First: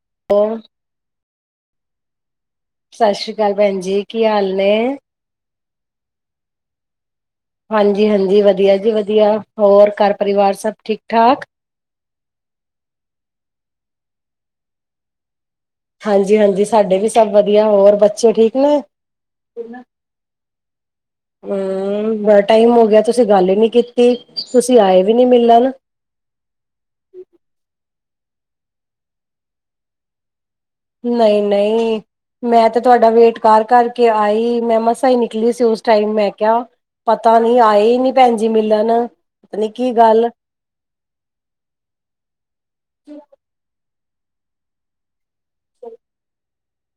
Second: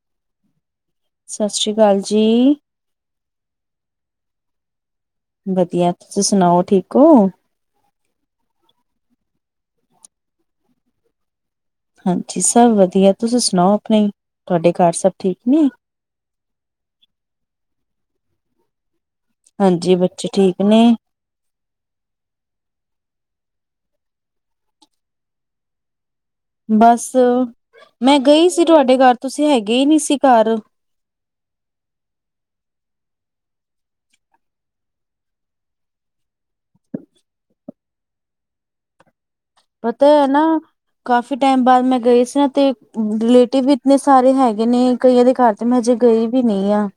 [inaudible] ਸਤਿ ਸ੍ਰੀ ਅਕਾਲ ਜੀ। ਸਤਿ ਸ੍ਰੀ ਅਕਾਲ ਭੈਣ ਜੀ ਕੀ ਹਾਲ ਨੇ ਵਧੀਆ ਤੁਸੀਂ ਸੁਣਾਓ ਠੀਕ ਹੋ। ਹਾਂਜੀ, ਹਾਂਜੀ ਵਧੀਆ ਜੀ, ਵਧੀਆ ਹੋਰ ਘਰ ਪਰਿਵਾਰ ਸਭ ਠੀਕ, ਠਾਕ ਹਾਂਜੀ, ਸਭ ਵਧੀਆ ਤੁਸੀਂ ਸੁਣਾਓ ਆਪਣੇ ਤੁਹਾਡੇ ਘਰ ਸਭ ਠੀਕ ਨੇ ਹਾਂਜੀ, ਹਾਂਜੀ ਸਾਡੇ ਵੀ ਸਭ ਵਧੀਆ ਹੋਰ ਬੱਚੇ ਠੀਕ ਨੇ ਹਾਂਜੀ ਬੱਚੇ ਠੀਕ ਨੇ ਹੂੰ, ਬੜਾ ਟਾਈਮ ਹੋ ਗਿਆ ਤੁਸੀਂ ਗੱਲ ਹੀ ਨਹੀਂ ਕੀਤੀ ਤੁਸੀਂ ਆਏ ਵੀ ਨਹੀਂ ਮਿਲਣ ਬਸ ਮੈਂ ਗਈ ਸੀ, ਤੁਹਾਡੇ ਘਰ ਤੁਸੀਂ ਹੈਗੇ ਹੀ ਨਹੀਂ ਸੀ ਘਰ ਨਹੀਂ, ਨਹੀਂ ਮੈਂ ਤੇ ਤੁਹਾਡਾ ਵੇਟ ਕਰ ਕਰ ਕੇ ਆਈ ਮੈਂ ਮਸਾ ਹੀ ਨਿਕਲੀ ਸੀ ਉਸ ਟਾਈਮ ਮੈਂ ਕਿਹਾ ਪਤਾ ਨੀ ਆਏ ਹੀ ਨਹੀਂ ਭੈਣ ਜੀ ਮਿਲਣ ਨੀ ਕੀ ਪਤਾ ਐ ਗੱਲ ਨਾ ਕਾਫੀ ਟਾਈਮ ਬਾਅਦ ਮੈਂ ਗਈ ਸੀ ਨਾ ਤੇ ਰਿਲੇਟਿਵ ਵੀ ਨਹੀਂ ਸਾਰੇ ਹੈਗੇ ਨੇ ਕਈਆਂ ਦੇ ਘਰ ਤੇ ਮੈਂ ਹਜੇ ਗਈ ਵੀ ਨੀ ਆ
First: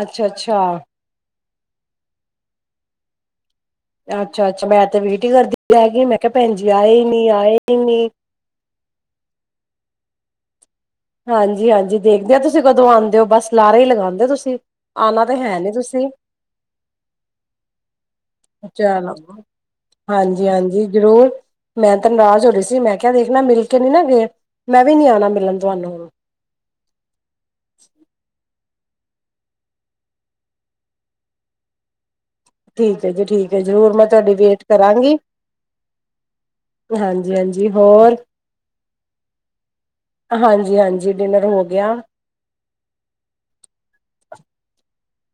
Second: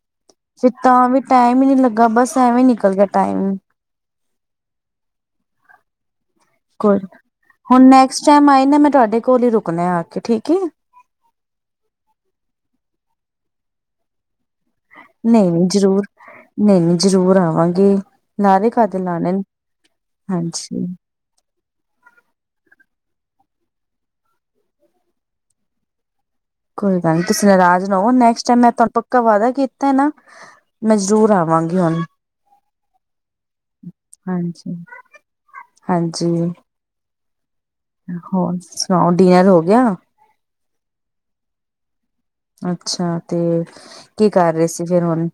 ਅੱਛਾ, ਅੱਛਾ। ਫਿਰ ਤਾਂ ਵੀ ਟਾਈਮ ਹੀ ਨੀ ਲੱਗਾ ਬਸ ਐਵੇਂ ਹੀ ਨਿਕਲ ਗਿਆ ਟਾਈਮ ਅੱਛਾ, ਅੱਛਾ ਮੈਂ ਤੇ ਵੇਟ ਹੀ ਕਰਦੀ ਰਹਿਗੀ ਮੈਂ ਕਿਹਾ ਭੈਣ ਜੀ ਆਏ ਕੋਈ ਹੀ ਨੀ ਆਏ ਹੀ ਹੁਣ ਨੀ ਨੈਕਸਟ ਟਾਈਮ ਆਈ ਨਾ ਮੈਂ ਤੁਹਾਡੇ ਕੋਲ ਹੀ ਰੁਕਨਾ ਆ ਕੇ ਠੀਕ ਏ ਹਾਂਜੀ, ਹਾਂਜੀ ਦੇਖਦੇ ਆ ਤੁਸੀਂ ਕਦੋਂ ਆਉਂਦੇ ਹੋ ਬਸ ਲਾਰੇ ਹੀ ਲਗਾਂਦੇ ਤੁਸੀਂ ਆਉਣਾ ਤਾਂ ਹੈ ਨਹੀਂ ਨੀ ਜ਼ਰੂਰ ਤੁਸੀਂ ਨਹੀਂ, ਨਹੀਂ ਜ਼ਰੂਰ ਆਵਾਂਗੇ। ਲਾਰੇ ਕਾਹਦੇ ਚੱਲੋ ਲਾਣੇ ਨੇ ਹਾਂਜੀ, ਹਾਂਜੀ ਜ਼ਰੂਰ ਮੈਂ ਤੇ ਨਾਰਜ਼ ਹੋ ਰਹੀ ਸੀ ਮੈਂ ਕਿਹਾ ਵੇਖਣਾ ਮਿਲ ਕੇ ਨੀ ਨਾ ਗਏ ਮੈਂ ਵੀ ਨੀ ਆਣਾ ਮਿਲਣ ਤੁਹਾਨੂੰ ਹੁਣ ਕੋਈ ਗੱਲ ਨੀ ਤੁਸੀਂ ਨਰਾਜ ਨਾ ਹੋ ਨੈ ਕਸਟ ਮੈਂ ਤੁਹਾਨੂੰ ਪੱਕਾ ਵਾਅਦਾ ਕੀਤਾ ਨਾ ਮੈਂ ਜ਼ਰੂਰ ਆਵਾਂਗੀ ਹੁਣ। ਠੀਕ ਐ, ਜੀ ਠੀਕ ਐ ਜ਼ਰੂਰ ਮੈਂ ਤੁਹਾਡੀ ਵੇਟ ਕਰਾਂਗੀ ਹਾਂਜੀ-ਹਾਂਜੀ ਹਾਂਜੀ। ਹਾਂਜੀ ਹੋਰ ਹੋਰ ਸੁਣਾਓ ਡਿਨਰ ਹੋ ਗਿਆ? ਹਾਂਜੀ, ਹਾਂਜੀ ਡਿਨਰ ਹੋ ਗਿਆ। ਅੱਛਾ ਤੇ ਕੀ ਕਰ ਰਹੇ ਸੀ ਫਿਰ ਹੁਣ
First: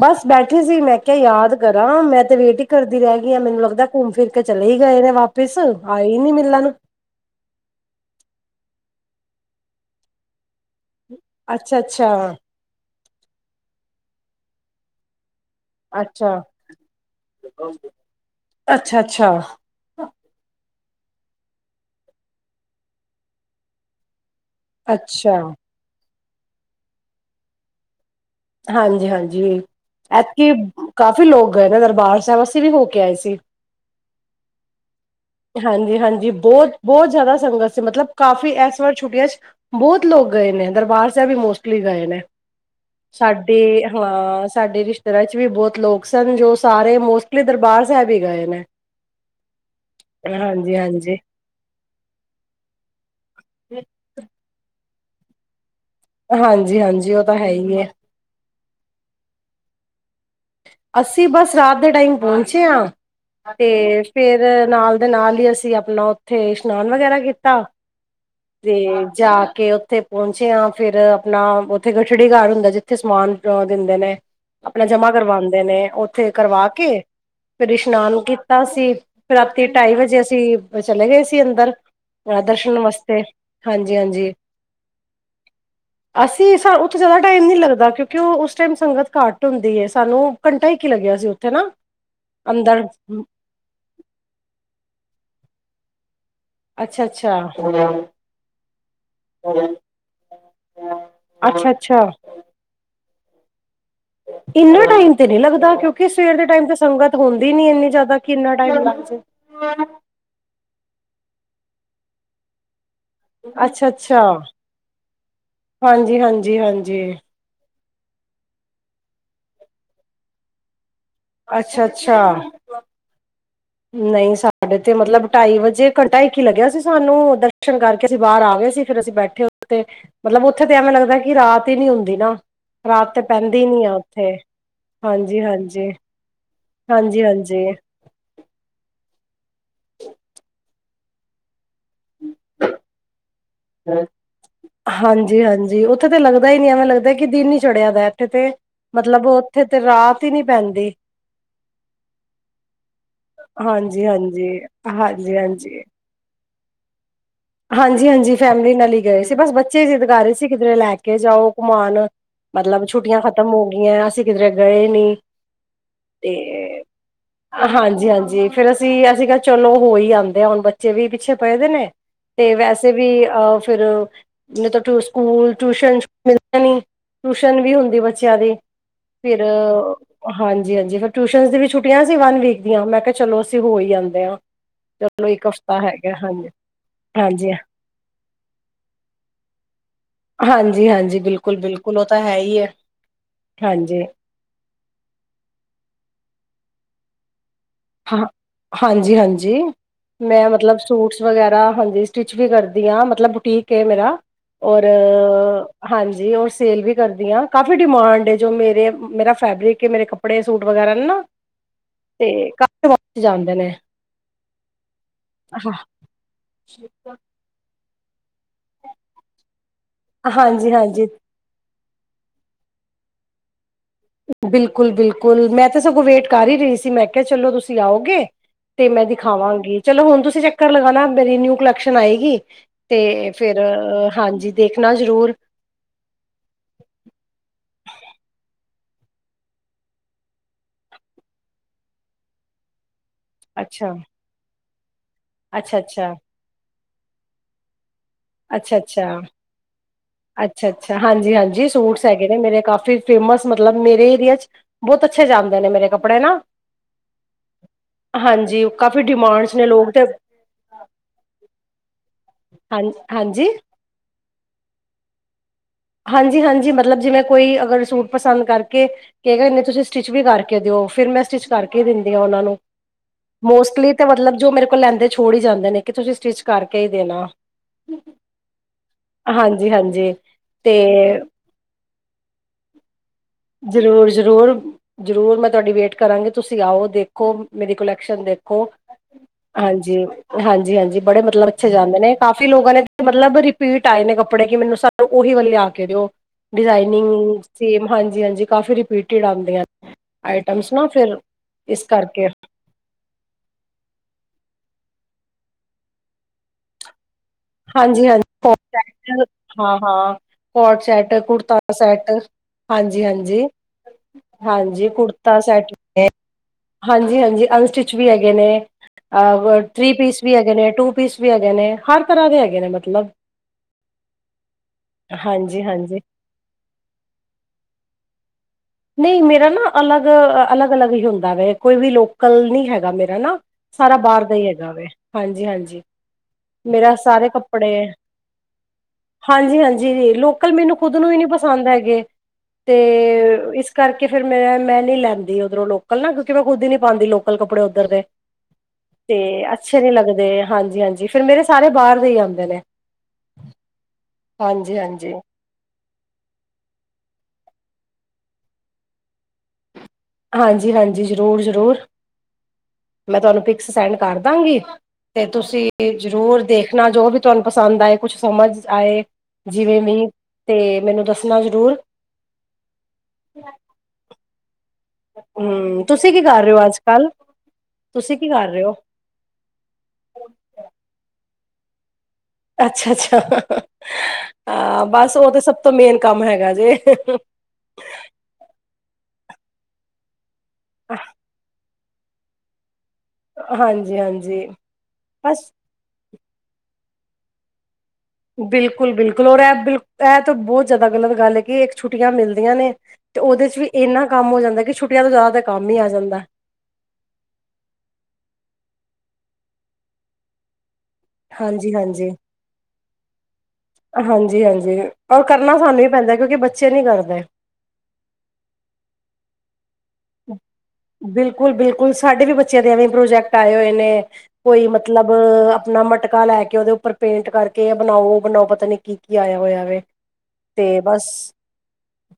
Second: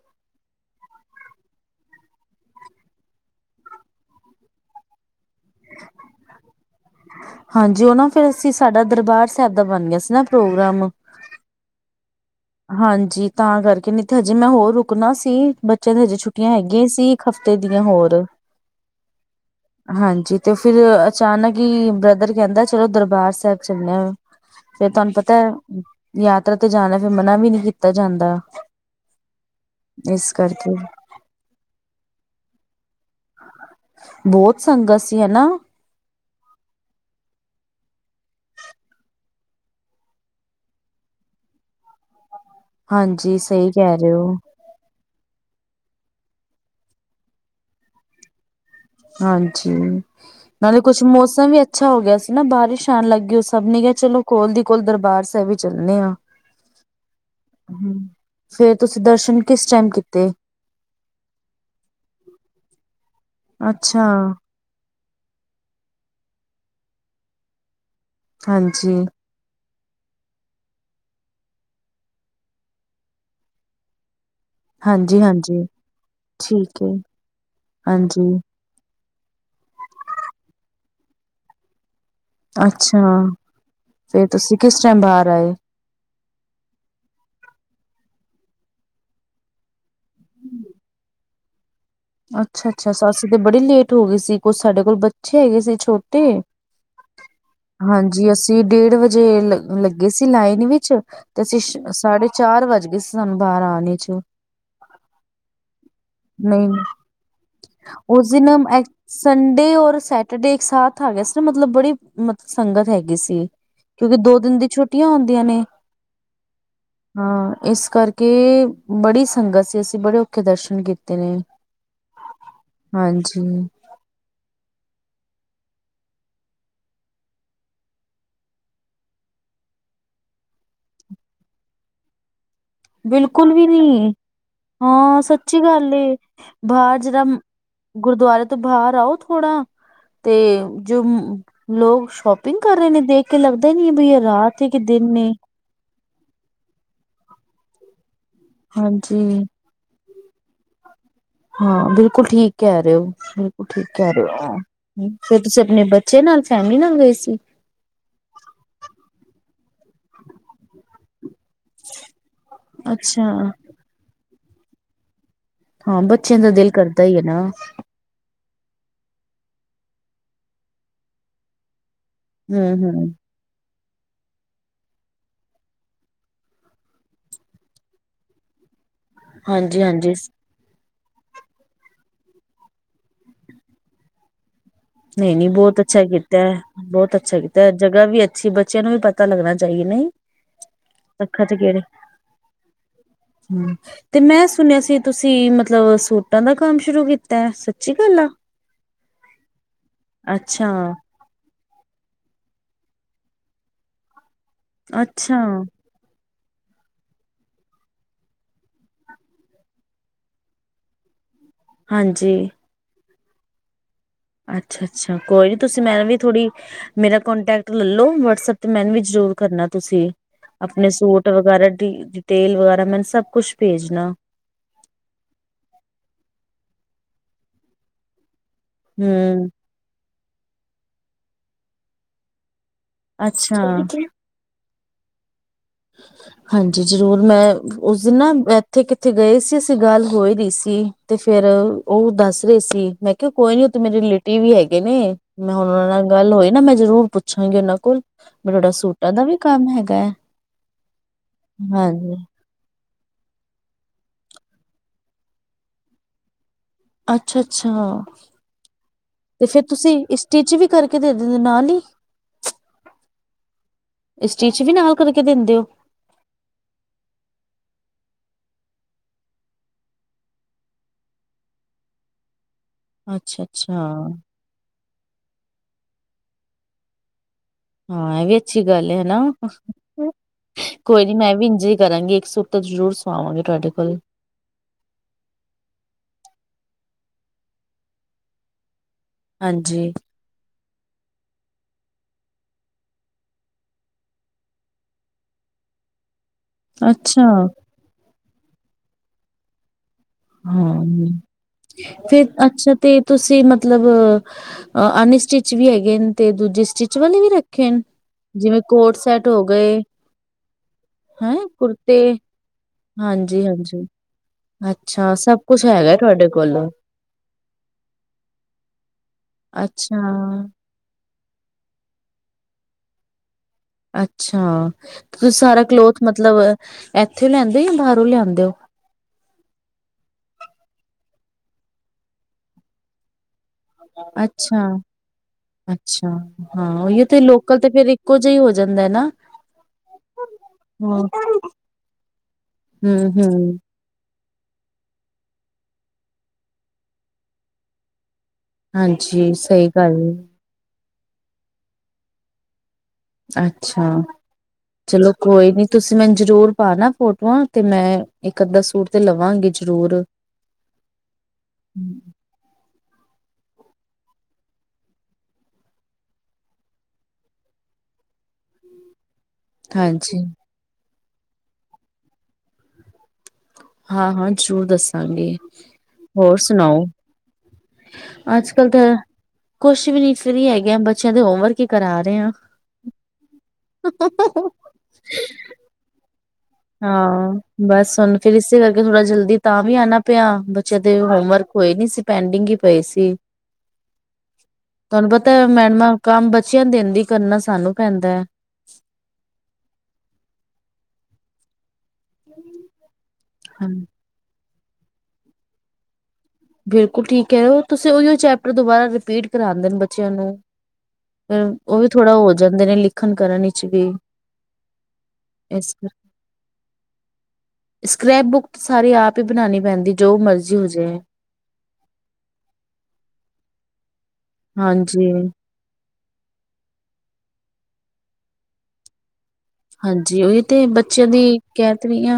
ਬਸ ਬੈਠੇ ਸੀ ਮੈਂ ਕਿਹਾ ਯਾਦ ਕਰਾਂ ਮੈਂ ਤੇ ਵੇਟ ਹੀ ਕਰਦੀ ਰਹਿ ਗਈ ਆ ਮੈਨੂੰ ਲੱਗਦਾ ਘੁੰਮ ਫਿਰ ਕੇ ਚਲੇ [unintelligible] ਆਏ ਹੀ ਨੀ ਮਿਲਣ ਹਾਂਜੀ, ਉਹ ਨਾ ਫਿਰ ਅਸੀਂ ਸਾਡਾ ਦਰਬਾਰ ਏਦਾਂ ਬਣ ਗਿਆ ਸੀ ਨਾ ਪ੍ਰੋ ਅੱਛਾ, ਅੱਛਾ। ਹਾਂਜੀ, ਤਾਂ ਕਰਕੇ ਨਹੀਂ ਤੇ ਹਜੇ ਮੈਂ ਹੋਰ ਰੁਕਣਾ ਸੀ। ਬੱਚਿਆਂ ਦੇ ਹਜੇ ਅੱਛਾ ਛੁੱਟੀਆਂ ਹੈਗੀਆਂ ਈ ਸੀ ਇੱਕ ਹਫ਼ਤੇ ਦੀਆਂ ਹੋਰ। ਅੱਛਾ ਅੱਛਾ ਹਾਂਜੀ ਤੇ ਫਿਰ ਅਚਾਨਕ ਹੀ ਬ੍ਰਦਰ ਕਹਿੰਦਾ ਚਲੋ ਦਰਬਾਰ ਸਾਹਿਬ ਚੱਲਣੇ ਆ। ਫਿਰ ਤੁਹਾਨੂੰ ਪਤਾ ਅੱਛਾ ਯਾਤਰਾ ਤੇ ਜਾਣਾ ਫਿਰ ਮਨਾ ਵੀ ਨੀ ਕੀਤਾ ਜਾਂ ਹਾਂਜੀ ਹਾਂਜੀ, ਇਸ ਐਤਕੀ ਕਰਕੇ ਕਾਫ਼ੀ ਲੋਕ ਗਏ ਨਾ ਦਰਬਾਰ ਸਾਹਿਬ ਅਸੀਂ ਵੀ ਹੋ ਕੇ ਆਏ ਸੀ, ਬਹੁਤ ਸੰਗਤ ਸੀ ਹਨਾ ਹਾਂਜੀ ਹਾਂਜੀ ਬਹੁਤ ਬਹੁਤ ਜ਼ਿਆਦਾ ਸੰਗਤ ਤੇ ਮਤਲਬ ਕਾਫੀ ਇਸ ਵਾਰ ਛੁੱਟੀਆਂ ਚ ਬਹੁਤ ਲੋਕ ਗਏ ਨੇ ਦਰਬਾਰ ਸਾਹਿਬ ਹੀ ਮੋਸਟਲੀ ਗਏ ਨੇ। [inaudible] ਸਹੀ ਸਾਡੇ ਕਹਿ ਰਹੇ ਹੋ ਹਾਂ ਸਾਡੇ ਰਿਸ਼ਤੇਦਾਰੀ ਚ ਵੀ ਬਹੁਤ ਲੋਕ ਸਨ ਜੋ ਸਾਰੇ ਮੋਸਟਲੀ ਦਰਬਾਰ ਸਾਹਿਬ ਹੀ ਗਏ ਨੇ। ਹਾਂਜੀ, ਹਾਂਜੀ ਨਾਲੇ ਕੁਛ ਹਾਂਜੀ ਮੌਸਮ ਵੀ ਅੱਛਾ ਹੋ ਗਿਆ ਸੀ ਨਾ ਬਾਰਿਸ਼ ਆਣ ਲਾਗੀ ਉਹ ਸਭ ਨੇ ਚੱਲੋ ਕੋਲ ਦੀ ਕੋਲ ਦਰਬਾਰ ਸਾਹਿਬ ਵੀ ਚਲਣੇ ਆ ਹਾਂਜੀ ਹਾਂਜੀ ਉਹ ਤਾਂ ਹੈ ਹੀ ਹੈ ਹੂੰ, ਫਿਰ ਤੁਸੀਂ ਦਰਸ਼ਨ ਕਿਸ ਟਾਈਮ ਕੀਤੇ? ਅਸੀਂ ਬਸ ਰਾਤ ਦੇ ਟਾਈਮ ਪਹੁੰਚੇ ਆ ਤੇ ਅੱਛਾ ਫਿਰ ਨਾਲ ਤੇ ਨਾਲ ਹੀ ਅਸੀਂ ਆਪਣਾ ਉੱਥੇ ਇਸ਼ਨਾਨ ਵਗੈਰਾ ਕੀਤਾ ਤੇ ਹਾਂਜੀ ਜਾ ਕੇ ਉਥੇ ਪੌਂਚੇ ਆ ਫਿਰ ਆਪਣਾ ਉੱਥੇ ਗਠੜੀ ਘਰ ਹੁੰਦਾ ਜਿੱਥੇ ਸਮਾਨ ਅ ਦਿੰਦੇ ਨੇ। ਆਪਣਾ ਜਮਾ ਹਾਂਜੀ ਕਰਵਾਂਦੇ ਹਾਂਜੀ ਨੇ ਉੱਥੇ ਕਰਵਾ ਠੀਕ ਹੈ ਕੇ ਫਿਰ ਇਸ਼ਨਾਨ ਹਾਂਜੀ ਕੀਤਾ ਸੀ। ਰਾਤੀ ਢਾਈ ਵਜੇ ਅਸੀਂ ਚਲੇ ਗਏ ਸੀ ਅੰਦਰ। ਦਰਸ਼ਨ ਅੱਛਾ ਨਮਸਤੇ ਹਾਂਜੀ ਫੇਰ ਹਾਂਜੀ। ਤੁਸੀਂ ਕਿਸ ਟਾਈਮ ਬਾਹਰ ਆਏ ਅਸੀਂ ਸਾ ਉੱਥੇ ਜਿਆਦਾ ਟਾਈਮ ਨੀ ਲ ਗਦਾ ਕਿਉਂਕਿ ਉਹ ਉਸ ਟਾਈਮ ਸੰਗਤ ਘੱਟ ਹੁੰਦੀ ਐ ਸਾਨੂੰ ਘੰਟਾ ਇਕ ਹੀ ਲੱਗਿਆ ਸੀ ਉੱਥੇ ਨਾ। ਅੱਛਾ ਅੰਦਰ ਅੱਛਾ, ਸੱਸ ਤੇ ਬੜੀ ਲੇਟ ਹੋ ਗਈ ਸੀ ਕੁਛ ਸਾਡੇ ਕੋਲ ਬੱਚੇ ਹੈਗੇ ਸੀ ਛੋਟੇ। ਅੱਛਾ ਅੱਛਾ। ਹਾਂਜੀ, ਅਸੀਂ ਡੇਢ ਵਜੇ ਲ ਲੱਗੇ ਸੀ ਲਾਈਨ ਵਿੱਚ ਤੇ ਅਸੀਂ ਅੱਛਾ ਸ਼ ਅੱਛਾ ਸਾਢੇ ਛੇ ਚਾਰ ਵੱਜ ਗਏ ਸੀ। ਸਾਨੂੰ ਬਾਹਰ ਆਣ ਇੰਨਾ ਟਾਈਮ ਤੇ ਨਹੀਂ ਲੱਗਦਾ ਕਿਉਂਕਿ ਸਵੇਰ ਦੇ ਟਾਈਮ ਨਹੀਂ ਤਾਂ ਸੰਗਤ ਹੁੰਦੀ ਨੀ ਐਨੀ ਜ਼ਿਆਦਾ ਉਸ ਕਿ ਇਨਾ ਦਿਨ ਟਾਈਮ ਲੱਗ ਜੇ। ਸੰਡੇ ਔਰ ਸੈਟਰਡੇ [unintelligible] ਮਤਲਬ ਬੜੀ ਮਤ ਸੰਗਤ ਹੈਗੀ। ਏਸੀ ਅੱਛਾ ਕਿਉਂਕਿ ਅੱਛਾ ਦੋ ਦਿਨ ਦੀ ਛੁੱਟੀਆਂ ਹੁੰਦੀਆਂ ਨੇ, ਹਾਂਜੀ ਹਾਂਜੀ ਹਾਂਜੀ ਹਾਂ ਇਸ ਕਰਕੇ ਬੜੀ ਸੰਗਤ ਸੀ ਅਸੀਂ ਬੜੇ ਔਖੇ ਦਰਸ਼ਨ ਕੀ ਤੇ ਨੇ ਅੱਛਾ ਅੱਛਾ ਹਾਂਜੀ। ਨਹੀਂ ਸਾਡੇ ਤੇ ਮਤਲਬ ਢਾਈ ਵਜੇ ਘੰਟਾ ਇਕ ਹੀ ਲੱਗਿਆ ਸੀ ਸਾਨੂੰ ਦਰਸ਼ਨ ਕਰਕੇ ਅਸੀਂ ਬਾਹਰ ਆ ਗਏ ਫਿਰ ਅਸੀਂ ਬੈਠੇ ਉਤੇ ਮਤਲਬ ਉੱਥੇ ਤੇ ਐਵੇਂ ਲੱਗਦਾ ਕਿ ਰਾਤ ਹੀ ਨੀ ਹੁੰਦੀ ਨਾ। ਰਾਤ ਤੇ ਬਿਲਕੁਲ ਪੈਂਦੀ ਵੀ ਆ ਨੀ ਉੱਥੇ ਹਾਂ ਹਾਂਜੀ ਸੱਚੀ ਹਾਂਜੀ ਗੱਲ ਏ। ਹਾਂਜੀ ਬਾਹਜਰਮ ਹਾਂਜੀ ਗੁਰਦੁਆਰੇ ਤੋਂ ਬਾਹਰ। ਆਓ ਥੋੜਾ ਤੇ ਜੁਮ ਲੋਕ ਸ਼ੋਪਿੰਗ ਕਰ ਰਹੇ ਨੇ ਦੇਖ ਕੇ ਲੱਗਦਾ ਈ ਨਹੀਂ ਬਈ ਅ ਰਾਤ ਏ ਕੇ ਦਿਨ ਏ। ਹਾਂਜੀ-ਹਾਂਜੀ ਉੱਥੇ ਤੇ ਲੱਗਦਾ ਹੀ ਨੀ ਐਵੇਂ ਲੱਗਦਾ ਏ ਕਿ ਦਿਨ ਹੀ ਚੜ੍ਹਿਆ ਪਿਆ ਇੱਥੇ ਤੇ ਮਤਲਬ ਹਾਂਜੀ ਉੱਥੇ ਤੇ ਰਾਤ ਈ ਨੀ ਪੈਂਦੀ। ਹਾਂ, ਬਿਲਕੁਲ ਠੀਕ ਕਹਿ ਰਹੇ ਹੋ ਬਿਲਕੁਲ ਠੀਕ ਕਹਿ ਰਹੇ ਹੋ, ਹਾਂਜੀ-ਹਾਂਜੀ, ਆ ਫਿਰ ਤੁਸੀਂ ਹਾਂਜੀ-ਹਾਂਜੀ। ਆਪਣੇ ਬੱਚੇ ਨਾਲ ਫੈਮਲੀ ਨਾਲ ਗਏ ਸੀ। ਹਾਂਜੀ ਹਾਂਜੀ, ਫੈਮਿਲੀ ਨਾਲ ਹੀ ਗਏ ਸੀ ਬਸ ਬੱਚੇ ਜਿੱਦ ਕਰ ਰਹੇ ਸੀ ਕਿਧਰੇ ਲੈ ਕੇ ਜਾਓ। ਘੁੰਮਾਣ ਮਤਲਬ ਛੁੱਟੀਆਂ ਅੱਛਾ ਖ਼ਤਮ ਹੋ ਗਈਆਂ ਅ ਅਸੀਂ ਕਿਧਰੇ ਗਏ ਨੀ। ਹਾਂ ਬੱਚਿਆਂ ਦਾ ਦਿਲ ਤੇ, ਕਰਦਾ ਹੀ ਹੈ ਨਾ ਹਾਂਜੀ ਹਾਂਜੀ। ਫਿਰ ਅਸੀਂ ਅਸੀਂ ਕਿਹਾ ਚਲੋ ਹੋਈ ਆਂਦੇ ਆ ਹੁਣ ਬੱਚੇ ਵੀ ਪਿੱਛੇ ਪਏ ਦੇ ਨੇ। ਤੇ ਹਮ ਵੈਸੇ ਹਮ ਵੀ ਅਹ ਫਿਰ ਨਹੀਂ ਤਾਂ ਸਕੂਲ ਟਿਊਸ਼ਨ 'ਚ ਮਿਲਣੇ ਨੀ। ਟਿਊਸ਼ਨ ਵੀ ਹੁੰਦੀ ਬੱਚਿਆਂ ਦੀ ਫਿਰ ਹਾਂਜੀ ਹਾਂਜੀ ਹਾਂਜੀ ਹਾਂਜੀ ਫੇ ਟਿਊਸ਼ਨਸ ਦੀ ਵੀ ਛੁੱਟੀਆਂ ਸੀ ਵਨ ਵੀਕ ਦੀਆਂ ਮੈਂ ਕਿਹਾ ਚਲੋ ਅਸੀਂ ਹੋ ਹੀ ਆਂਦੇ ਆ। ਨਹੀਂ ਨਹੀਂ ਬਹੁਤ ਅੱਛਾ ਕੀਤਾ। ਬਹੁਤ ਅੱਛਾ ਹਾਂਜੀ ਕੀਤਾ ਅ ਜਗ੍ਹਾ ਵੀ ਅੱਛੀ ਬੱਚਿਆਂ ਨੂੰ ਵੀ ਪਤਾ ਲੱਗਣਾ ਚਾਈਏ ਨਹੀਂ। ਹਾਂਜੀ ਹਾਂਜੀ, ਬਿਲਕੁਲ ਬਿਲਕੁਲ ਉਹ ਤਾਂ ਹੈ ਹੀ ਆ। ਹੂੰ, ਤੇ ਮੈਂ ਸੁਣਿਆ ਸੀ ਤੁਸੀਂ ਮਤਲਬ ਸੂ ਟਾ ਦਾ ਕੰਮ ਸ਼ੁਰੂ ਕੀਤਾ। ਸੱਚੀ ਗੱਲ ਹਾਂ, ਆ ਹਾਂਜੀ ਹਾਂਜੀ ਮੈਂ ਮਤਲਬ ਅੱਛਾ ਸੂਟਸ ਵਗੈਰਾ ਹਾਂਜੀ, ਸਟਿੱਚ ਵੀ ਕਰਦੀ ਆ ਮਤਲਬ ਬੁਟੀਕ ਆ ਮੇਰਾ ਔਰ ਅੱਛਾ ਹਾਂਜੀ ਔਰ, ਸੇਲ ਵੀ ਕਰਦੀ ਹਾਂ ਕਾਫੀ ਡਿਮਾਂਡ ਜੋ ਮੇਰੇ ਮੇਰਾ ਫੈਬਰਿਕ ਮੇਰੇ ਕੱਪੜੇ ਸੂਟ ਵਗੈਰਾ ਨੇ ਨਾ। ਹਾਂਜੀ, ਤੇ ਕਾਫੀ ਜਾਂਦੇ ਨੇ। ਅੱਛਾ ਅੱਛਾ, ਕੋਈ ਨੀ ਹਾਂ ਤੁਸੀਂ ਮੈਂ ਵੀ ਥੋੜੀ ਮੇਰਾ ਕੋਂਟੈਕਟ ਲੈਲੋ ਵਟਸਐਪ ਤੇ ਮੈਨੂੰ ਵੀ ਜ਼ਰੂਰ ਕਰਨਾ ਤੁਸੀਂ ਹਾਂਜੀ ਆਪਣੇ ਹਾਂਜੀ ਸੂਟ ਵਗੈਰਾ ਦੀ ਤੇਲ ਵਗੈਰਾ ਮੈਨ ਸਭ ਕੁਛ ਭੇਜਣਾ ਬਿਲਕੁਲ- ਬਿਲਕੁਲ ਮੈਂ ਤਾਂ ਸਗੋਂ ਵੇਟ ਕਰ ਹੀ ਰਹੀ ਸੀ। ਮੈਂ ਕਿਹਾ- ਚਲੋ ਤੁਸੀਂ ਆਓਗੇ। ਤੇ ਮੈਂ ਹਮ ਦਿਖਾਵਾਂਗੀ। ਚਲੋ ਹੁਣ ਤੁਸੀਂ ਚੱਕਰ ਲਗਾਣਾ ਮੇਰੀ ਨਿਊ ਕਲੈਕਸ਼ਨ ਆਏਗੀ। ਤੇ ਫਿਰ, ਅੱਛਾ ਹਾਂਜੀ, ਦੇਖਣਾ ਜ਼ਰੂਰ। ਹਾਂਜੀ ਕਿੱਥੇ- ਕਿੱਥੇ ਗਏ ਸੀ। ਅਸੀ ਗੱਲ ਹੋਏ ਰਹੀ ਸੀ ਤੇ ਫੇਰ ਉਹ ਦੱਸ ਰਹੇ ਸੀ। ਮੈਂ ਕੋਈ ਨੀ ਉਥੇ ਅੱਛਾ, ਮੇਰੇ ਰਿਲੇਟਿਵ ਵੀ ਹੈਗੇ ਨੇ। ਮੈਂ ਹੁਣ ਉਹਨਾਂ ਨਾਲ ਅੱਛਾ-ਅੱਛਾ, ਗੱਲ ਹੋਈ ਨਾ ਮੈਂ ਜ਼ਰੂਰ ਪੁੱਛਾਂਗੀ। ਉਹਨਾਂ ਕੋਲ ਬਟੋੜਾ ਸੂਟਾਂ ਦਾ ਵੀ ਕੰਮ ਹੈਗਾ ਹੈ। ਅੱਛਾ -ਅੱਛਾ। ਹਾਂਜੀ- ਹਾਂਜੀ ਸੂਟਸ ਹੈਗੇ ਨੇ। ਮੇਰੇ ਕਾਫੀ ਫੇਮਸ ਮਤਲਬ ਮੇਰੇ ਏਰੀਆ ਚ' ਬਹੁਤ ਅੱਛੇ ਜਾਂਦੇ ਨੇ। ਮੇਰੇ ਕੱਪੜੇ ਨਾ ਅੱਛਾ -ਅੱਛਾ। ਹਾਂਜੀ ਕਾਫੀ ਤੇ ਡਿਮਾਂਡਸ ਫੇਰ ਨੇ ਲੋਕ ਤੇ ਤੁਸੀਂ ਸਟਿਚ ਵੀ ਕਰਕੇ ਦੇ ਦਿੰਦੇ ਨਾਲ ਹੀ। ਹਾਂ ਹਾਂਜੀ, ਸਾਟਿਚ ਵੀ ਨਾਲ ਕਰਕੇ ਦਿੰਦੇ ਹੋ। ਹਾਂਜੀ- ਹਾਂਜੀ ਮਤਲਬ ਜਿਵੇਂ ਕੋਈ ਅਗਰ ਸੂਟ ਪਸੰਦ ਕਰਕੇ ਕਿਹੇ ਤੁਸੀਂ ਸਟਿਚ ਵੀ ਕਰਕੇ ਦਿਓ। ਫਿਰ ਮੈਂ ਸਟਿਚ ਕਰਕੇ ਦਿੰਦੀ ਹਾਂ ਉਹਨਾਂ ਨੂੰ। ਅੱਛਾ ਅੱਛਾ ਮੋਸਟਲੀ ਤਾਂ ਮਤਲਬ ਜੋ ਮੇਰੇ ਕੋਲ ਲੈਂਦੇ ਛੋੜ ਹੀ ਜਾਂਦੇ ਨੇ। ਕਿ ਤੁਸੀਂ ਸਟਿਚ ਕਰਕੇ ਹੀ ਦੇਣਾ। ਹਾਂ। ਇਹ ਵੀ ਅੱਛੀ ਗੱਲ ਹੈ। ਹਨਾ, ਹਾਂਜੀ-ਹਾਂਜੀ ਤੇ ਕੋਈ ਨੀ ਮੈਂ ਵੀ ਇੰਝ ਕਰਾਂਗੇ। ਇੱਕ ਸੂੱਟ ਤੋਂ ਜ਼ਰੂਰ ਸਵਾਵਾਂਗੀ ਤੁਹਾਡੇ ਕੋਲ ਜ਼ਰੂਰ- ਜ਼ਰੂਰ -ਜ਼ਰੂਰ ਮੈਂ ਤੁਹਾਡੀ ਵੇਟ ਕਰਾਂਗੀ। ਤੁਸੀਂ ਆਓ। ਦੇਖ ਕੋ ਮੇਰੀ ਕੁਲੈਕਸ਼ਨ ਦੇਖੋ। ਹਾਂਜੀ -ਹਾਂਜੀ। ਜੀ ਹਾਂਜੀ, ਬੜੇ ਮਤਲਬ ਅੱਛੇ ਜਾਂਦੇ ਨੇ। ਕਾਫੀ ਲੋਕਾਂ ਨੇ ਮਤਲਬ ਰਿਪੀਟ ਆਏ ਨੇ ਕੱਪੜੇ, ਕਿ ਮੈਨੂੰ ਸ ਉਹੀ ਵਾ ਦਿਓ। ਅੱਛਾ ਡਿਜ਼ਾਇਨਿੰਗ, ਸੇਮ, ਹਾਂਜੀ- ਹਾਂਜੀ ਕਾਫੀ ਰਿਪੀਟਡ ਆਉਂਦੀਆਂ। ਆਈਟਮਸ ਨਾ ਹਾਂ। ਫਿਰ ਇਸ ਫਿਰ ਕਰਕੇ ਅੱਛਾ ਤੇ ਤੁਸੀਂ ਮਤਲਬ ਅ ਅਨਸਟਿੱਚ ਵੀ ਹੈਗੇ ਨੇ ਤੇ ਦੂਜੇ ਸਟਿਚ ਵਾਲੇ ਵੀ ਰੱ ਹਾਂਜੀ- ਹਾਂਜੀ। ਹਾਂ- ਗਏ ਹਾਂ। ਕੋਟ ਸੈਟ, ਹੈਂ ਕੁੜਤਾ ਕੁੜਤੇ ਸੈਟ ਹਾਂਜੀ- ਹਾਂਜੀ -ਹਾਂਜੀ। ਅੱਛਾ ਕੁੜਤਾ ਸਭ ਕੁਛ ਸੈਟ ਹੈਗਾ ਤੁਹਾਡੇ ਕੋਲ ਹਾਂਜੀ- ਹਾਂਜੀ ਅਨਸਟਿਚ ਵੀ ਹੈਗੇ ਨੇ। ਅ ਥ੍ਰੀ ਪੀਸ ਵੀ ਅੱਛਾ ਹੈਗੇ ਨੇ, ਟੂ ਪੀਸ ਵੀ ਹੈਗੇ ਨੇ ਹਰ ਤਰ੍ਹਾਂ ਦੇ ਹੈਗੇ ਨੇ ਮਤਲਬ। ਅੱਛਾ। ਤੁਸੀਂ ਸਾਰਾ ਕਲੋਥ ਹਾਂਜੀ-ਹਾਂਜੀ ਮਤਲਬ ਇੱਥੇ ਲਿਆਂਦੇ ਜਾਂ ਬਾਹਰੋਂ ਲਿਆਂਦੇ ਹੋ। ਨਹੀਂ ਮੇਰਾ ਨਾ ਅਲੱਗ- ਅਲੱਗ -ਅਲੱਗ ਹੀ ਹੁੰਦਾ ਵਾ। ਕੋਈ ਵੀ ਲੋਕਲ ਨਹੀਂ ਹੈਗਾ ਮੇਰਾ ਨਾ। ਸਾਰਾ ਬਾਰ ਦਾ ਈ ਅੱਛਾ। ਹੈਗਾ ਵੇ ਹਾਂਜੀ-ਹਾਂਜੀ ਅੱਛਾ। ਹਾਂ, ਮੇਰਾ ਉਹੀ ਤੇ ਸਾਰੇ ਲੋਕਲ ਤੇ ਫੇਰ ਇੱਕੋ ਜਿਹਾ ਹੋ ਜਾਂਦਾ। ਹੁੰਦਾ ਨਾ। ਹਾਂਜੀ- ਹਾਂਜੀ ਜੀ ਲੋਕਲ ਮੈਨੂੰ ਖੁਦ ਹਾਂ, ਨੂੰ ਹੀ ਨਹੀਂ ਪਸੰਦ ਹੈਗੇ। ਤੇ ਹੂੰ-ਹੂੰ, ਇਸ ਕਰ ਕਰਕੇ ਫਿਰ ਮੈਂ, ਮੈਂ ਨੀ ਲੈਂਦੀ ਉੱਧਰੋਂ ਲੋਕਲ ਨਾ ਕਿਉਂਕਿ ਮੈਂ ਖੁਦ ਹੀ ਨੀ ਪਾਉਂਦੀ ਲੋਕਲ ਕੱਪੜੇ ਉੱਧਰ ਦੇ। ਤੇ ਹਾਂਜੀ ਸਹੀ ਅੱਛੇ ਨੀ ਗੱਲ ਏ। ਲੱਗਦੇ। ਹਾਂਜੀ -ਹਾਂਜੀ ਫਿਰ ਮੇਰੇ ਸਾਰੇ ਬਾਹਰ ਦੇ ਹੀ ਆਉਂਦੇ ਨੇ। ਅੱਛਾ। ਚਲੋ, ਹਾਂਜੀ-ਹਾਂਜੀ। ਕੋਈ ਨੀ। ਤੁਸੀਂ ਮੈਨੂੰ ਜਰੂਰ ਪਾ ਨਾ ਫੋਟੋਆਂ ਤੇ ਮੈਂ ਇੱਕ- ਅੱਧਾ ਸੂਟ ਤੇ ਲਵਾਂਗੀ। ਜ਼ਰੂਰ। ਹਾਂਜੀ -ਹਾਂਜੀ, ਜ਼ਰੂਰ- ਜ਼ਰੂਰ ਮੈਂ ਤੁਹਾਨੂੰ ਫਿਕਸ ਸੈਂਡ ਕਰ ਦਾਂਗੀ। ਤੇ ਤੁਸੀਂ ਜ਼ਰੂਰ ਦੇਖਣਾ ਜੋ ਵੀ ਤੁਹਾਨੂੰ ਪਸੰਦ ਆਏ, ਕੁਛ ਸਮਝ ਆਏ। ਜਿਵੇਂ ਮੀ ਹਾਂਜੀ, ਤੇ ਮੈਨੂੰ ਦੱਸਣਾ ਜ਼ਰੂਰ। ਹਾਂ- ਹਾਂ ਜਰੂਰ ਦੱਸਾਂਗੇ, ਹੂੰ ਤੁਸੀਂ ਕੀ ਹੋਰ ਕਰ ਰਹੇ ਹੋ ਅੱਜ ਸੁਨਾਓ। ਕੱਲ ਤੁਸੀਂ ਕੀ ਕਰ ਰਹੇ ਅੱਜ-ਕੱਲ ਹੋ? ਤੇ ਕੁਛ ਵੀ ਨੀ, ਫਰੀ ਹੈਗੇ ਆ ਬੱਚੇਆ ਦੇ ਹੋਮਵਰਕ ਹੀ ਕਰਾ ਰਹੇ ਅੱਛਾ, ਅੱਛਾ ਆ। ਆ। ਬਸ ਓ ਤਾ, ਸਭ ਤੋਂ ਮੇਨ ਕੰਮ ਹੈਗ। ਹਾਂ, ਬਸ ਹੁਨ ਫਿਰ ਇਸੇ ਕਰਕੇ ਥੋੜਾ ਜਲਦੀ ਤਾ ਵੀ ਆਨਾ ਪਿਆ। ਬੱਚੇਆ ਦੇ ਹੋਮਵਰਕ ਹੋਏ ਨੀ ਸੀ, ਪੈਂਡਿੰਗ ਈ ਪਏ ਸੀ। [unintelligible] ਹਾਂਜੀ-ਹਾਂਜੀ ਤਾਨੂੰ ਪਤਾ ਬਸ ਮੈਡਮਾ ਕੰਮ ਬੱਚੇਆ ਨੂੰ ਦੇਂਦੀ, ਕਰਨਾ ਸਾਨੂੰ ਪੈਂਦਾ ਹੈ ਬਿਲਕੁਲ- ਬਿਲਕੁਲ ਔਰ ਐ ਐ ਤਾ ਬੋਤ ਜਾਦਾ ਗਲਤ ਗੱਲ ਏ ਕਿ ਇੱਕ ਛੁੱਟੀਆਂ ਮਿਲਦੀਆਂ ਨੇ, ਤੇ ਓਦੇ ਚ ਵੀ ਏਨਾ ਕੰਮ ਹੋ ਜਾਂਦੇ ਕਿ ਛੁੱਟੀਆਂ ਤੋਂ ਜਾਦਾ ਤਾਂ ਕੰਮ ਈ ਆ ਜਾਂਦੇ। ਬਿਲਕੁਲ, ਠੀਕ ਕੈ ਰੇ ਹੋ, ਤੁਸੀ। ਓਈਓ ਈ ਚੈਪਟਰ ਦੁਬਾਰਾ ਰਿਪੀਟ ਕਰਾਂਦੇ ਨੇ ਬੱਚੇਆਂ ਨੂੰ। ਫੇਰ ਓ ਵੀ ਹਾਂਜੀ-ਹਾਂਜੀ, ਥੋੜਾ ਹੋ ਜਾਂਦੇ ਨੇ ਲਿਖਨ-ਕਰਨ ਇੱਚ ਵੀ। ਹਾਂਜੀ-ਹਾਂਜੀ ਔਰ ਇਸ [unintelligible] ਕਿਉਂਕਿ ਬੱਚੇ ਨੀ ਪੜਦੇ ਸਕ੍ਰੈਪ ਬੁੱਕ ਸਾਰੀ ਆਪ ਈ ਬਨਾਨੀ ਪੈਂਦੀ, ਜੋ ਮਰਜ਼ੀ ਹੋ ਜੇ ਬਿਲਕੁਲ, ਬਿਲਕੁਲ ਸਾਡੇ ਵੀ ਬੱਚਿਆਂ ਦੇ ਐਵੀਂ ਪ੍ਰੋਜੈਕਟ ਆਏ ਹੋਏ ਨੇ, ਕੋਈ ਮਤਲਬ ਹਾਂਜੀ ਆਪਣਾ ਮਟ [unintelligible] ਲੈ ਕੇ ਓਦੇ ਉੱਪਰ ਪੇਂਟ ਕਰਕੇ ਐ ਬਣਾਓ, ਓ ਬਣਾਓ, ਪਤਾ ਨੀ ਕੀ ਹਾਂਜੀ, ਓਈ ਤੇ ਬੱਚਿਆਂ ਦੀ ਕਹਿ ਤੇ ਰਈ ਆ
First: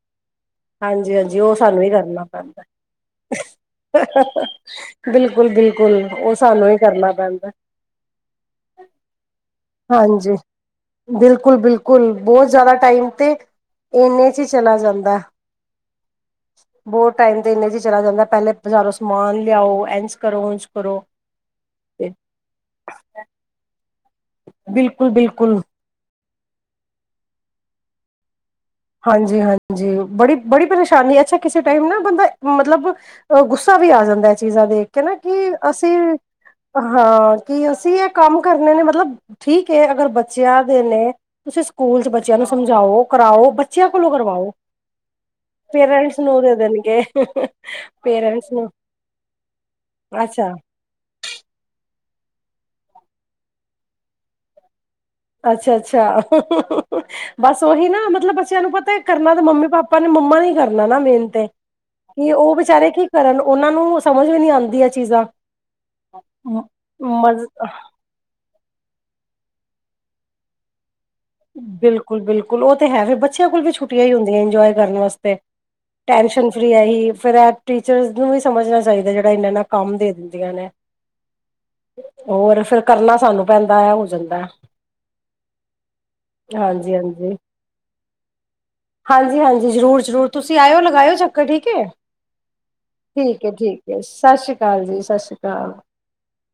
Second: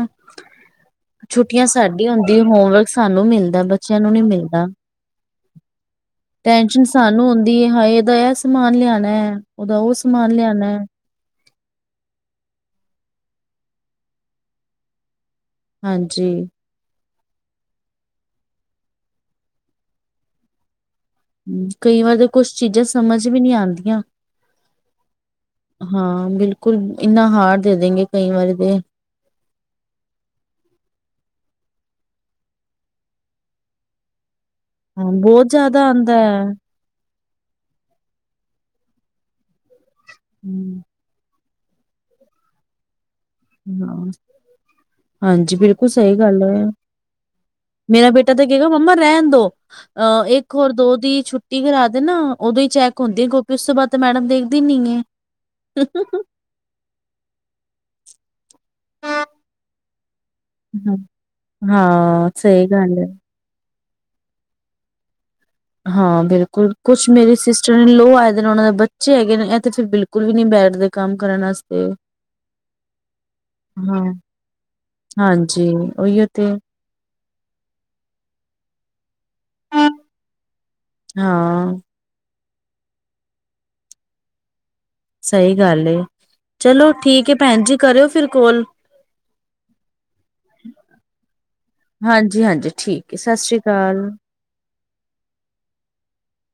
ਹਾਂਜੀ ਹਾਂਜੀ ਉਹ ਛੁੱਟੀਆਂ ਸਾਨੂੰ ਹੀ ਸਾਡੀ ਕਰਨਾ ਹੁੰਦੀ, ਪੈਂਦਾ ਹੋਮਵਰਕ ਸਾਨੂੰ ਮਿਲਦਾ ਬੱਚਿਆਂ ਨੂੰ ਨੀ ਮਿਲਦਾ, ਬਿਲਕੁਲ ਬਿਲਕੁਲ ਉਹ ਸਾਨੂੰ ਹੀ ਟੈਸ਼ਨ ਕਰਨਾ ਸਾਨੂੰ ਪੈਂਦਾ ਹੁੰਦੀ ਏ [unintelligible] ਏਦਾ ਐ ਸਮਾਨ ਲਿਆਣਾ, ਓਦਾ ਓ ਸਮਾਨ ਹਾਂਜੀ ਲਿਆਣਾ। ਬਿਲਕੁਲ, ਬਿਲਕੁਲ ਬੋਤ ਜ਼ਿਆਦਾ ਟਾਈਮ ਤੇ ਇਨੇ ਚ ਈ ਚਲਾ ਜਾਂਦਾ। ਹਾਂਜੀ। ਬਹੁਤ ਟਾਈਮ ਤੇ ਇਨੇ ਚ ਈ ਚਲਾ ਜਾਂਦਾ ਪਹਿਲੇ ਬਜ਼ਾਰੋਂ ਸਮਾਨ ਲਿਆਓ, ਐਂਜ ਕਰੋ, ਉਂਜ ਕਰੋ। ਕਈ ਵਾਰ ਤੇ ਕੁਛ ਚੀਜ਼ਾ ਸਮਝ ਵੀ ਨੀ ਆਂਦੀ ਆਂ। ਬਿਲਕੁਲ-ਬਿਲਕੁਲ। ਹਾਂ, ਬਿਲਕੁਲ ਇੰਨਾ ਹਾਰਡ ਦੇਦੇਂਗੇ ਕਈ ਵਾਰੀ ਤੇ ਹਾਂਜੀ, ਹਾਂਜੀ ਬੜੀ ਬੜੀ ਪਰੇਸ਼ਾਨੀ ਅੱਛਾ ਕਿਸੇ ਟਾਈਮ ਨਾ ਬੰਦਾ ਮਤਲਬ ਅ ਗੁੱਸਾ ਵੀ ਆ ਜਾਂਦਾ। ਚੀਜ਼ਾਂ ਦੇਖ ਕੇ ਹਾਂ ਨਾ ਬਹੁਤ ਕਿ ਜ਼ਿਆਦਾ ਅਸੀਂ, ਆਉਂਦਾ ਹੈ ਹਾਂ ਕਿ ਅਸੀ ਐ ਕੰਮ ਕਰਨੇ ਨੇ, ਮਤਲਬ, ਠੀਕ ਏ ਅਗਰ ਬੱਚਿਆਂ ਹਮ, ਦੇ ਨੇ ਤੁਸੀਂ ਸਕੂਲ ਚ ਬੱਚਿਆਂ ਨੂੰ ਸਮਝਾਓ, ਕਰਾਓ, ਬੱਚਿਆਂ ਕੋਲੋਂ ਹਾਂ ਕਰਵਾਓ। ਹਾਂਜੀ, ਬਿਲਕੁਲ ਸਈ ਪੇਰੈਂਟਸ ਨੂੰ ਗੱਲ ਦੇ ਏ। ਦੇਣਗੇ ਮੇਰਾ ਬੇਟਾ ਤੇ ਪੇਰੈਂਟਸ ਨੂੰ ਕਹੇਗਾ ਮੰਮਾ ਰੈਨ ਦੋ। ਅ ਅੱਛਾ ਏਕ ਹੋਰ ਦੋ ਦੀ ਛੁੱਟੀ ਕਰਾ ਦੇ ਨਾ। ਓਦੋ ਈ ਚੈੱਕ ਹੁੰਦੀ ਆ, ਉਸ ਤੋਂ ਬਾਅਦ ਤਾਂ ਮੈਡਮ ਦੇਖਦੀ ਨੀ ਏ। ਅੱਛਾ, ਅੱਛਾ [unintelligible] ਬਸ ਓਹੀ ਨਾ ਮਤਲਬ ਬੱਚਿਆਂ ਨੂੰ ਪਤਾ ਕਰਨਾ ਤਾਂ ਮੰਮੀ-ਪਾਪਾ ਮੰਮਾ ਨੇ ਈ ਕਰਨਾ ਨਾ ਮੇਨ ਤੇ, ਹਾਂ ਕਿ ਓ ਸਹੀ ਵਿਚਾਰੇ ਗੱਲ ਹੈ ਕੀ ਕਰਨ ਓਨਾਂ ਨੂੰ ਸਮਝ ਵੀ ਨੀ ਆਂਦੀ ਐ ਚੀਜ਼ਾਂ ਹਾਂ, ਬਿਲਕੁਲ, ਕੁਛ ਮ ਮੇਰੇ ਸਿਸਟਰ-ਈਨ-ਲੋ ਆਏ ਦੇ ਨੇ, ਓਨਾਂ ਦਾ ਬੱਚੇ ਹੈਗੇ ਨੇ, ਐ ਤੇ ਫੇਰ ਬਿਲਕੁਲ ਵੀ ਨੀ ਬੈਠਦੇ। ਕੰਮ ਕਰਨ ਵਾਸਤੇ ਬਿਲਕੁਲ, ਬਿਲਕੁਲ ਓ ਤੇ ਹੈ ਫੇਰ ਬੱਚਿਆਂ ਕੋਲ ਵੀ ਛੁੱਟੀਆਂ ਹੀ ਹਾਂ। ਹੁੰਦੀ ਆ ਇੰਜੋਏ ਕਰਨ ਵਾਸਤੇ ਹਾਂਜੀ ਉਹੀਓ ਤੇ ਟੈਨਸ਼ਨ ਫਰੀ ਐ ਹੀ ਫੇਰ ਐ ਟੀਚਰਸ ਨੂੰ ਵੀ ਸਮਝਨਾ ਚਾਹੀਦਾ। ਏਨਾ-ਏਨਾ ਕੰਮ ਦੇ ਦਿੰਦੀਆਂ ਨੇ ਹਾਂ ਹੋਰ ਫੇਰ ਕਰਨਾ ਸਾਨੂੰ ਪੈਂਦਾ ਐ ਹੋ ਜਾਂਦਾ। ਸਹੀ ਗੱਲ ਏ‌। ਚਲੋ, ਹਾਂਜੀ ਠੀਕ ਏ ਹਾਂਜੀ। ਭੈਣ ਜੀ, ਕਰਿਓ ਫੇਰ ਕੌਲ। ਹਾਂਜੀ, ਹਾਂਜੀ, ਜ਼ਰੂਰ, ਜ਼ਰੂਰ ਤੁਸੀ ਆਇਓ, ਲਗਾਇਓ ਚੱਕਰ, ਠੀਕ ਏ ਹਾਂਜੀ ਹਾਂਜੀ ਹੈ ਸਤਿ ਠੀਕ ਏ, ਸ੍ਰੀ ਠੀਕ ਏ ਅਕਾਲ ਸਾਸ਼ਰੀ ਕਾਲ ਜੀ, ਸ਼ਾਸਰੀ ਕਾਲ। [inaudible]